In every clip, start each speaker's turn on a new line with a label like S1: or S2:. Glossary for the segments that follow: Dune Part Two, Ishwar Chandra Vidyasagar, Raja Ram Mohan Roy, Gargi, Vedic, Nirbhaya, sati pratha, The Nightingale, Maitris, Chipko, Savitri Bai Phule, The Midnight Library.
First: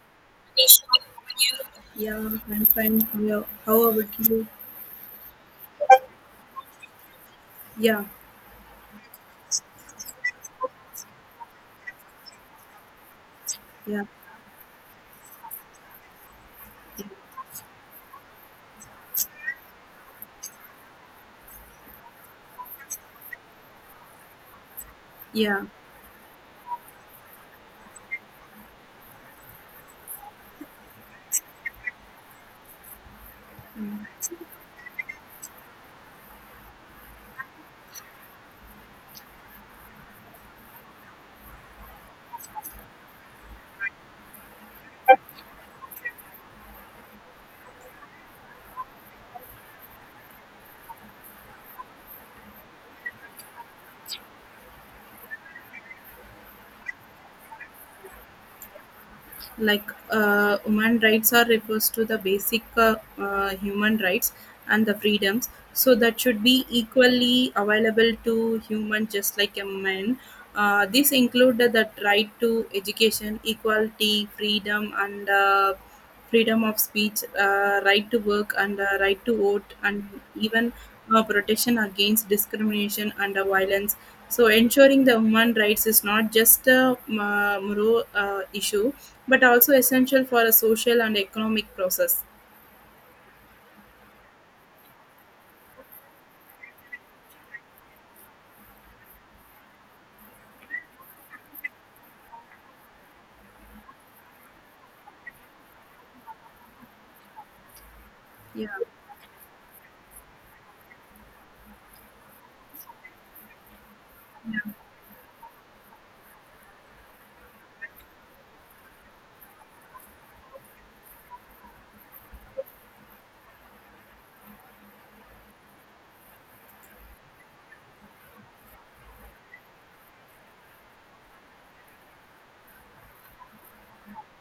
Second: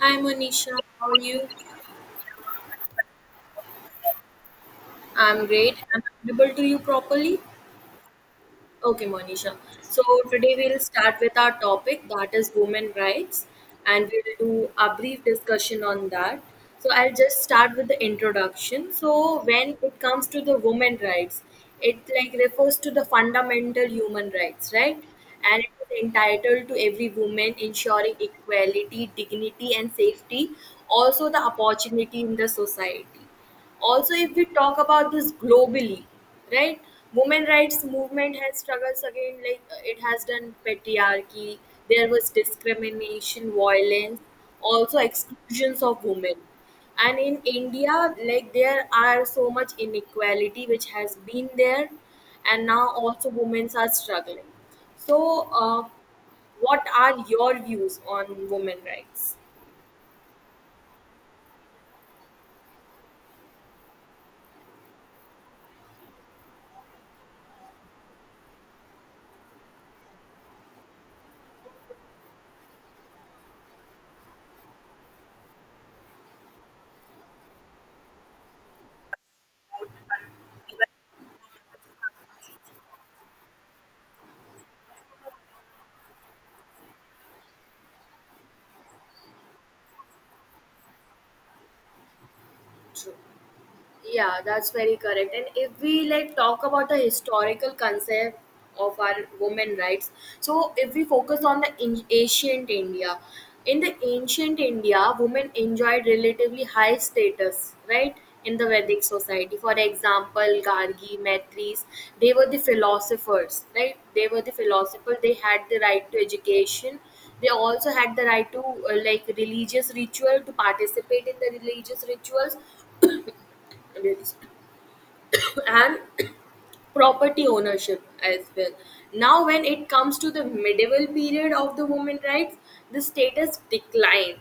S1: Hi Monisha, how are you?
S2: Yeah, I'm fine. Yeah. How about you?
S1: I'm great. I'm audible to you properly?
S2: Yeah,
S1: Okay, Monisha. So today we'll start with our topic that is women rights,
S2: yeah,
S1: and we'll do a brief discussion on that. So I'll just start with the introduction. So when it comes to the women rights, it like refers to the fundamental human rights, right?
S2: yeah.
S1: And it is entitled to every woman ensuring equality, dignity and safety, also the opportunity in the society. Also, if we talk about this globally, right? Women rights movement has struggles again, like it has done patriarchy. There was discrimination, violence, also exclusions of women. And in India, like there are so much inequality which has been there, and now also women are struggling. So, what are your views on women rights?
S2: Human rights are refers to the basic human rights and the freedoms. So that should be equally available to human, just like a man. This include the right to education, equality, freedom, and freedom of speech, right to work, and right to vote, and even protection against discrimination and violence. So, ensuring the human rights is not just a moral issue, but also essential for a social and economic process.
S1: True. Yeah, that's very correct. And if we like talk about the historical concept of our women rights, so if we focus on the ancient India, in the ancient India, women enjoyed relatively high status, right? In the
S2: Yeah,
S1: Vedic society, for example, Gargi, Maitris, they were the philosophers, right? They were the philosophers. They had the right to education. They also had the right to like religious ritual to participate in the religious rituals and property ownership as well. Now, when it comes to the medieval period of the women rights, the status declined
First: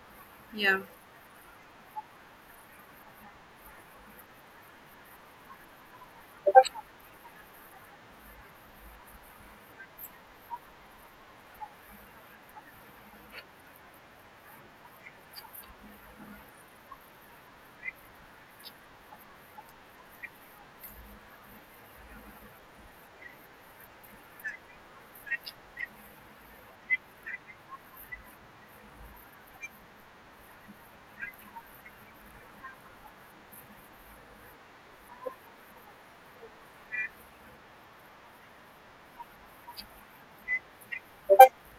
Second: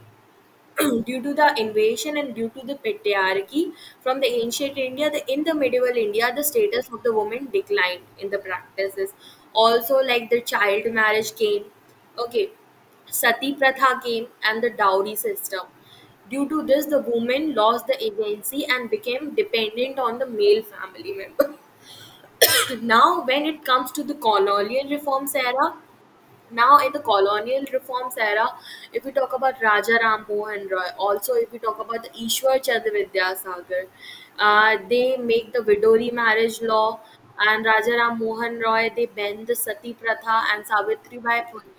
S2: yeah.
S1: due to the invasion and due to the patriarchy from the ancient India. In the medieval India, the status of the woman declined in the practices. Also, like the child marriage came, okay, sati pratha came, and the dowry system. Due to this, the woman lost the agency and became dependent on the male family member. Now when it comes to the colonial reforms era, now in the colonial reforms era, if we talk about Raja Ram Mohan Roy, also if we talk about the Ishwar Chandra Vidyasagar, they make the widowry marriage law, and Raja Ram Mohan Roy they bend the sati pratha and Savitri Bai Phule.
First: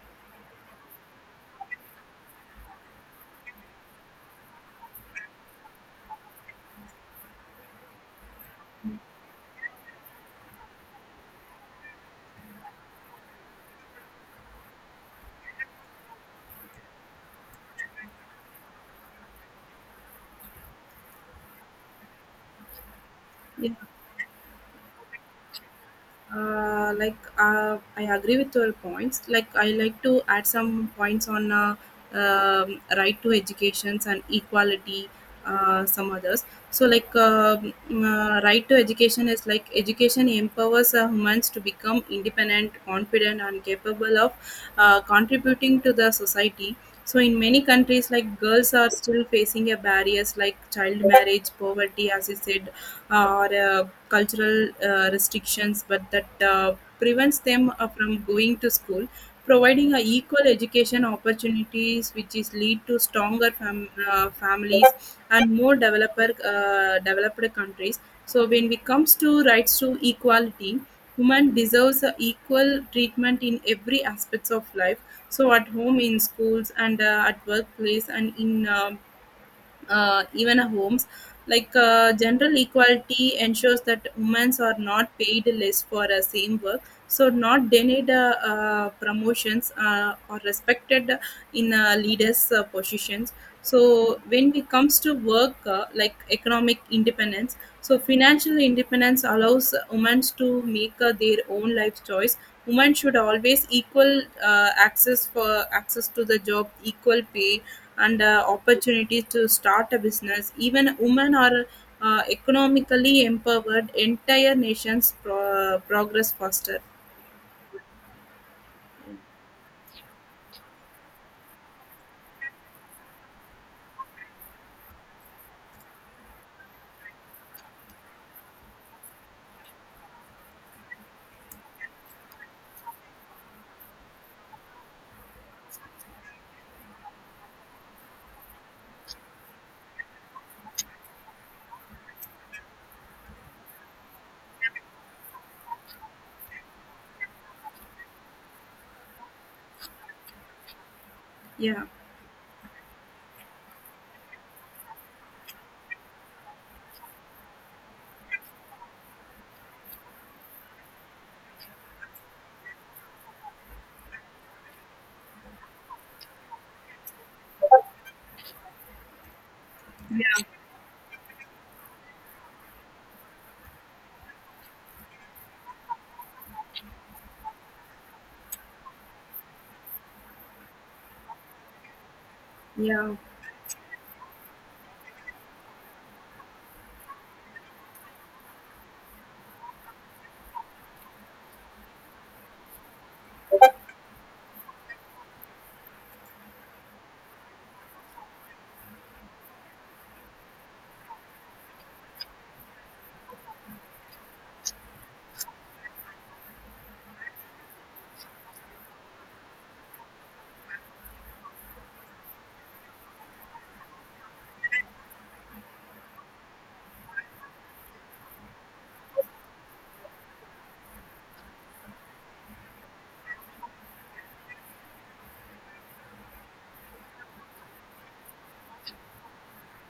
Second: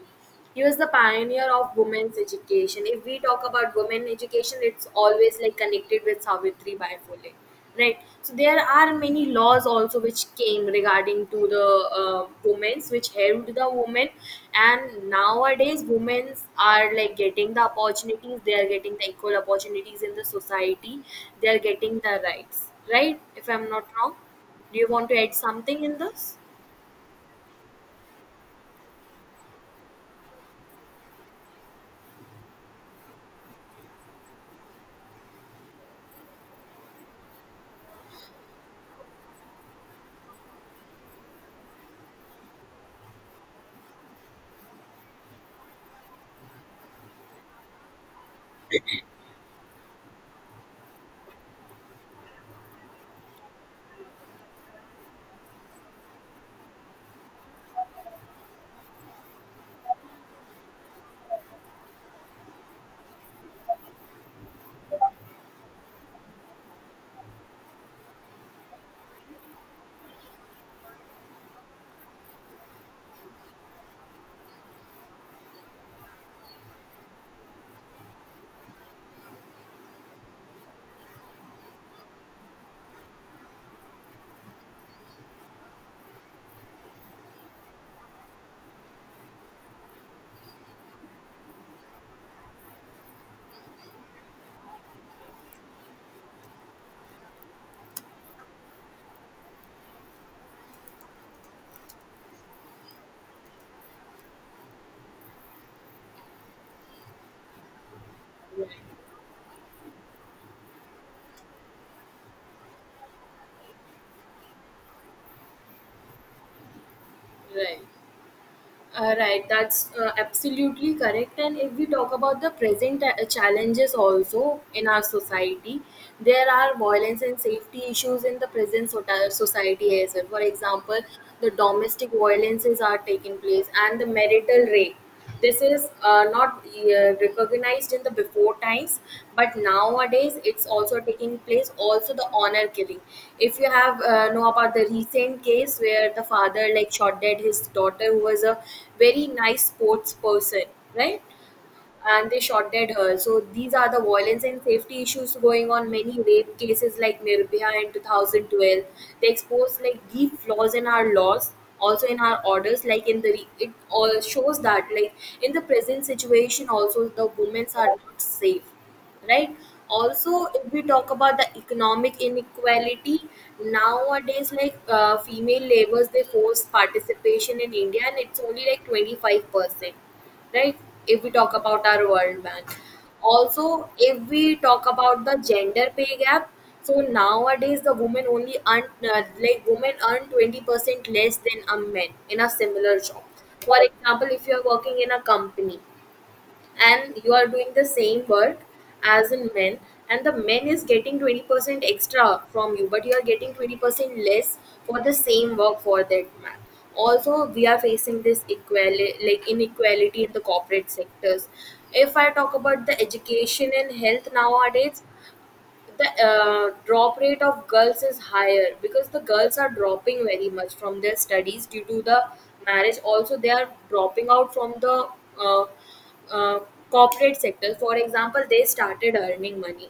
S1: He was the pioneer of women's education. If we talk about women education, it's always like connected with Savitri Bai Phule, right? So there are many laws also which came regarding to the women's, which helped the women. And nowadays, women's are like getting the opportunities. They are getting the equal opportunities in the society. They are getting the rights, right? If I'm not wrong, do you want to add something in this?
S2: I agree with your points. Like I like to add some points on right to educations and equality. Some others. So right to education is like education empowers humans to become independent, confident, and capable of contributing to the society. So in many countries, like girls are still facing a barriers like child marriage, poverty, as you said, or cultural restrictions, but that prevents them from going to school. Providing a equal education opportunities, which is lead to stronger families and more developer developed countries. So when it comes to rights to equality, women deserves a equal treatment in every aspects of life, so at home, in schools, and at workplace, and in even homes. General equality ensures that women are not paid less for the same work, so not denied promotions or respected in leaders' positions. So when it comes to work, like economic independence, so financial independence allows women to make their own life choice. Women should always equal access for access to the job, equal pay, and
S1: Right,
S2: opportunities to start a business. Even women are economically empowered. Entire nations progress faster.
S1: right. Right, that's absolutely correct. And if we talk about the present challenges also in our society, there are violence and safety issues in the present society as well. For example, the domestic violences are taking place and the marital rape. This is not recognized in the before times, but nowadays it's also taking place. Also, the honor killing. If you have know about the recent case where the father like shot dead his daughter, who was a very nice sports person, right?
S2: Yeah,
S1: And they shot dead her. So these are the violence and safety issues going on. Many rape cases like Nirbhaya in 2012, they expose like deep flaws in our laws, also in our orders. Like in the it all shows that like in the present situation, also the women are not safe, right. Also if we talk about the economic inequality nowadays, like female laborers they force participation in india and it's only like 25%, right. If we talk about our world bank,
S2: yeah,
S1: also if we talk about the gender pay gap, so nowadays the women only earn, like women earn 20% less than a man in a similar job. For example, if you are working in a company and you are doing the same work as in men, and the men is getting 20% extra from you but you are getting 20% less for the same work for that man. Also we are facing this equality like inequality in the corporate sectors. If I talk about the education and health nowadays, the drop rate of girls is higher because the girls are dropping very much from their studies due to the marriage. Also they are dropping out from the uh, uh, corporate sector. For example, they started earning money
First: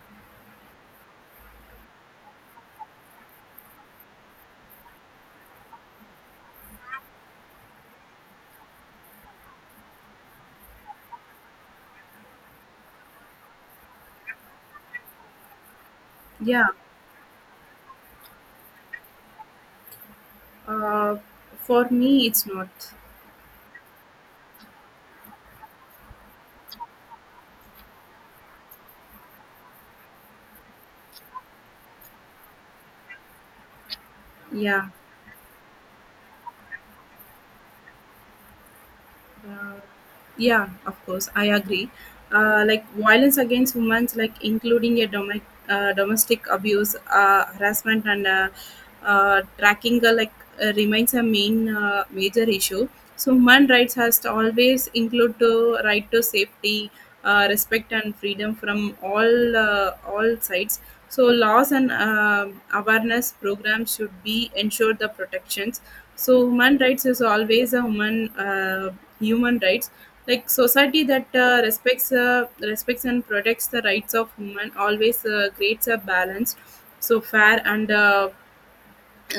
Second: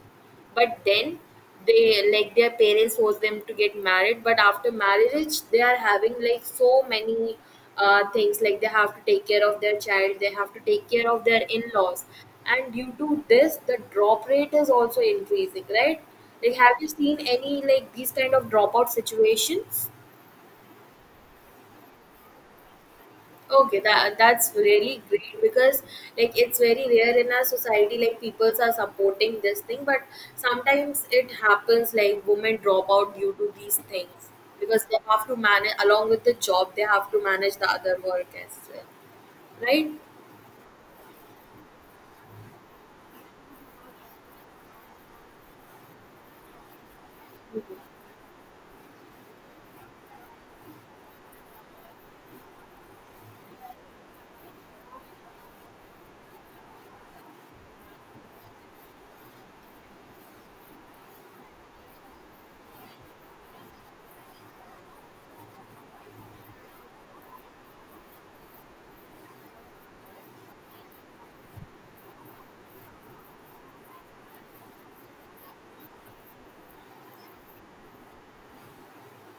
S1: but then they, like their parents force them to get married, but after marriage they are having like so many things, like they have to take care of their child, they have to take care of their in-laws, and due to this the drop rate is also increasing, right? Like
S2: yeah.
S1: have you seen any like these kind of dropout situations?
S2: Uh, for me, it's not.
S1: Okay, that's really great because like it's very rare in our society like people are supporting this thing, but sometimes it happens like women drop out due to these things because
S2: Yeah,
S1: they have to manage along with the job, they have to manage the other work as well,
S2: uh,
S1: right?
S2: yeah. Of course, I agree. Violence against women, like including a domestic abuse, harassment, and tracking, remains a main major issue. So human rights has to always include the right to safety, respect and freedom from all sides. So laws and awareness programs should be ensure the protections. So human rights is always a human rights. Like society that uh, respects and protects the rights of human always creates a balance, so fair and uh,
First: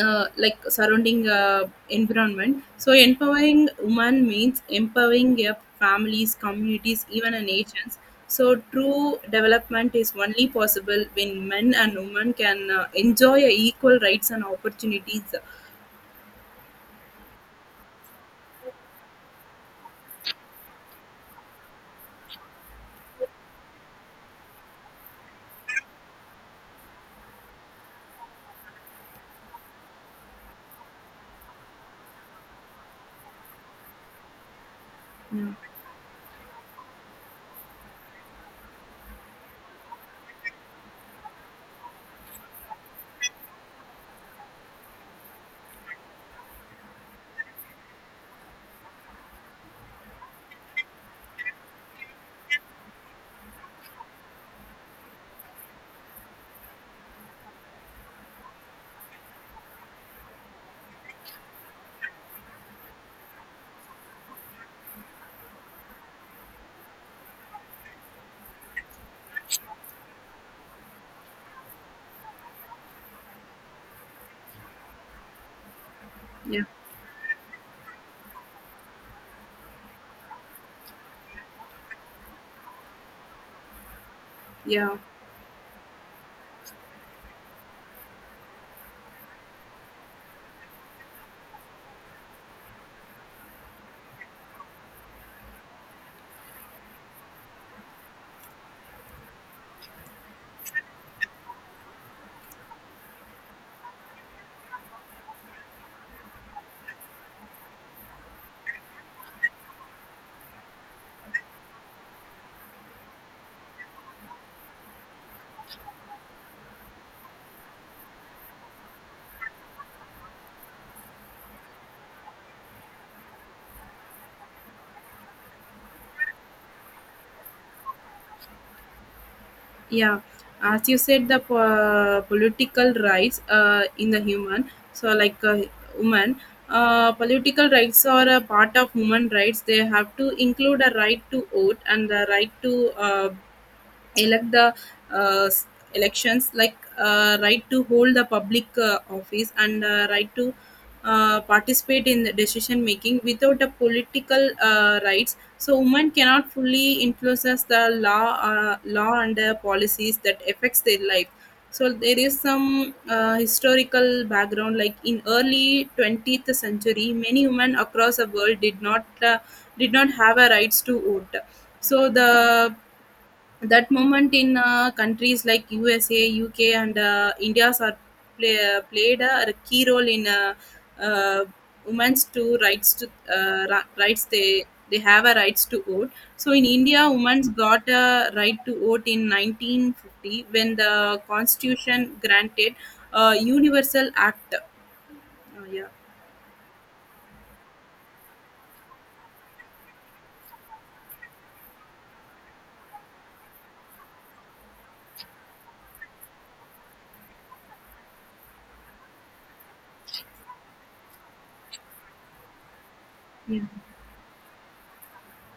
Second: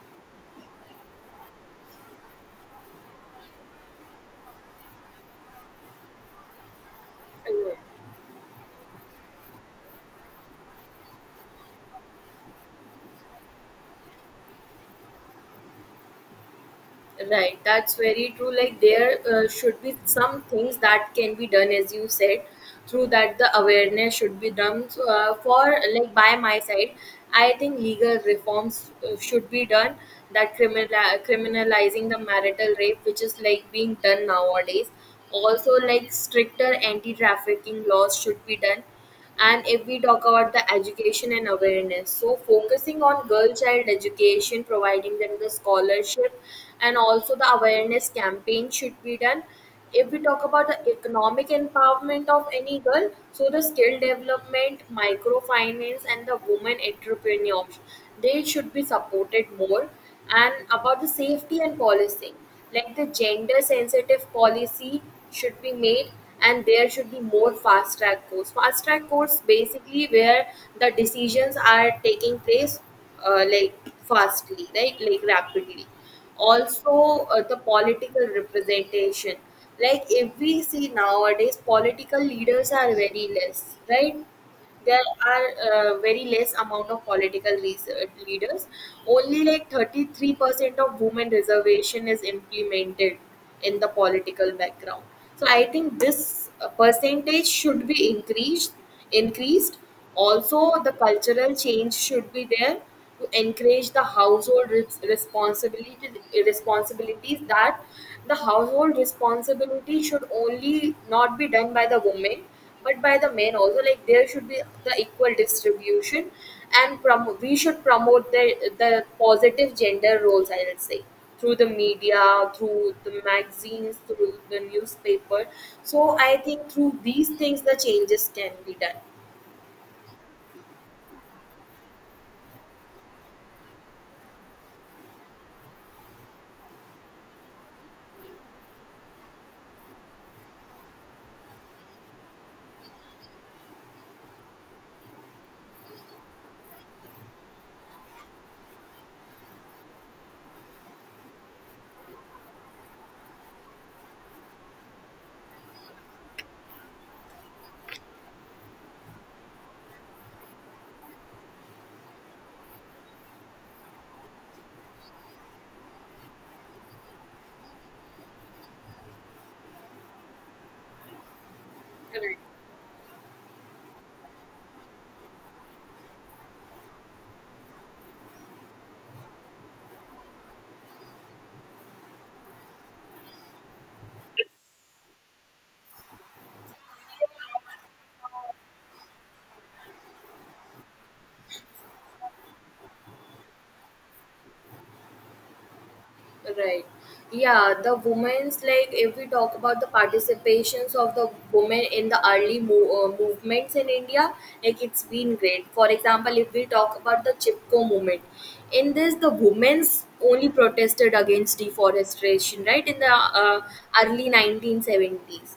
S2: uh, like surrounding environment. So empowering women means empowering their families, communities, even a nations. So true development is only possible when men and women can enjoy equal rights and opportunities.
S1: Right, that's very true. Like there should be some things that can be done, as you said, through that the awareness should be done. So, for like by my side, I think legal reforms should be done. That criminalizing the marital rape, which is like being done nowadays. Also, like stricter anti-trafficking laws should be done, and if we talk about the education and awareness, so focusing on girl child education, providing them the scholarship, and also the awareness campaign should be done. If we talk about the economic empowerment of any girl, so the skill development, microfinance and the women entrepreneurs, they should be supported more. And about the safety and policing, like the gender sensitive policy should be made, and there should be more fast track courts. Fast track courts basically where the decisions are taking place like fastly, right, like rapidly.
S2: Yeah,
S1: Also the political representation, like if we see nowadays political leaders are very less, right.
S2: yeah,
S1: There are very less amount of political research leaders. Only like 33% of women reservation is implemented in the political background. So I think this percentage should be increased. Also, the cultural change should be there to encourage the household res- responsibility responsibilities, that the household responsibility should only not be done by the women but by the men also. Like there should be the equal distribution, and we should promote the positive gender roles, I would say, through the media, through the magazines, through the newspaper. So I think through these things the changes can be done.
S2: yeah. As you said, the political rights in the human. So like uh, woman uh, political rights are a part of human rights. They have to include a right to vote and the right to elect the uh, s- elections, like right to hold the public office and right to participate in the decision making. Without the political rights, so women cannot fully influence the law and the policies that affects their life. So there is some historical background. Like in early 20th century, many women across the world did not have a rights to vote. So the
S1: Correct.
S2: That moment in countries like USA, UK, and India's are played a key role in uh, women's to rights to ra- rights, they have a rights to vote. So in India, women's got a right to vote in 1950, when the constitution granted a universal act. Yeah.
S1: Right. Yeah, the women's, like if we talk about the participations of the women in the early movements in India, like it's been great. For example, if we talk about the Chipko movement, in this the women's only protested against deforestation, right? In the
S2: Yeah.
S1: early 1970s,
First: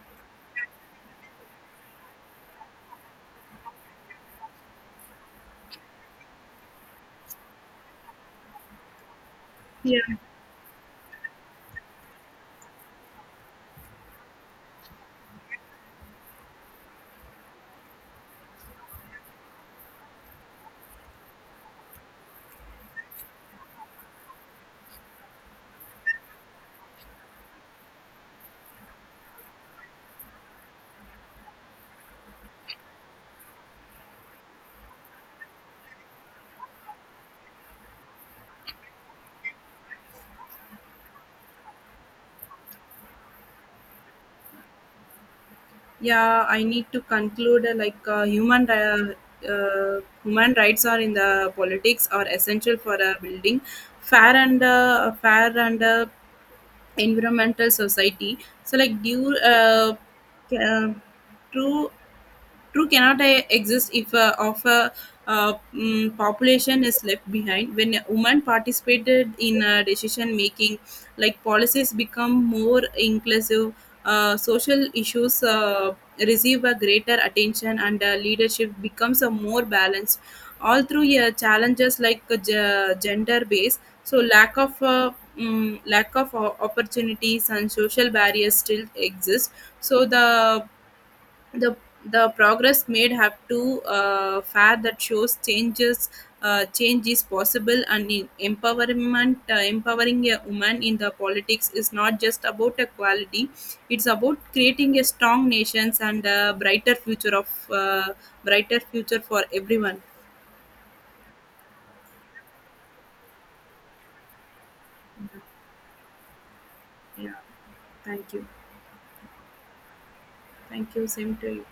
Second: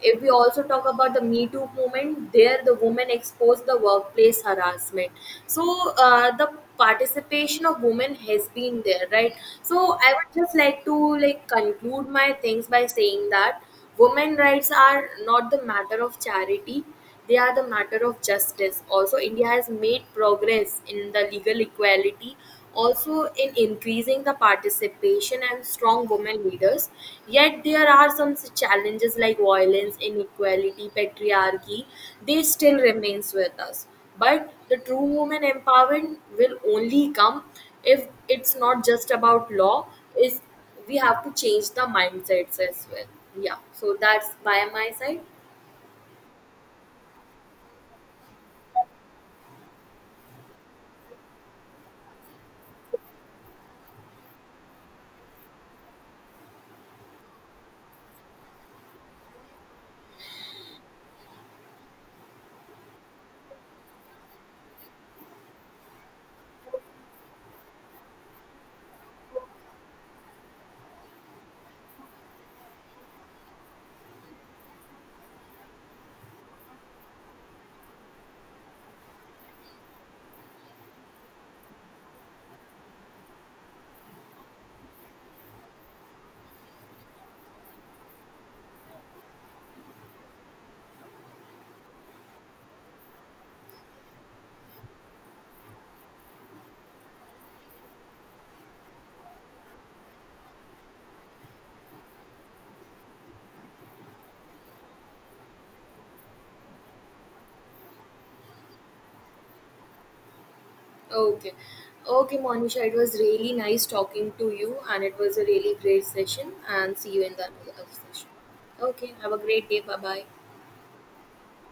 S1: if we also talk about the Me Too movement, there the women exposed the workplace harassment. So the participation of women has been there, right? So I
S2: Yeah.
S1: would just like to like conclude my things by saying that women rights are not the matter of charity. They are the matter of justice. Also, India has made progress in the legal equality, also in increasing the participation and strong women leaders. Yet there are some challenges like violence, inequality, patriarchy. They still remains with us. But the true woman empowerment will only come if it's not just about law. Is, we have to change the mindsets as well. Yeah. So that's by my side.
S2: Yeah, I need to conclude. Human rights are in the politics are essential for a building fair and environmental society. So like due ca- true True cannot exist if of a population is left behind. When women participated in decision making, like policies become more inclusive, social issues receive a greater attention, and leadership becomes a more balanced. All through challenges like gender based, so lack of opportunities and social barriers still exist. So the the progress made have to fair that shows change is possible. And in empowerment empowering a woman in the politics is not just about equality, it's about creating a strong nations and a brighter future for everyone.
S1: Okay. Okay, Monisha, it was really nice talking to you, and it was a really great session. And see you
S2: Yeah,
S1: in the another session.
S2: thank you.
S1: Okay, have a great day. Bye bye.
S2: Thank you, same to you.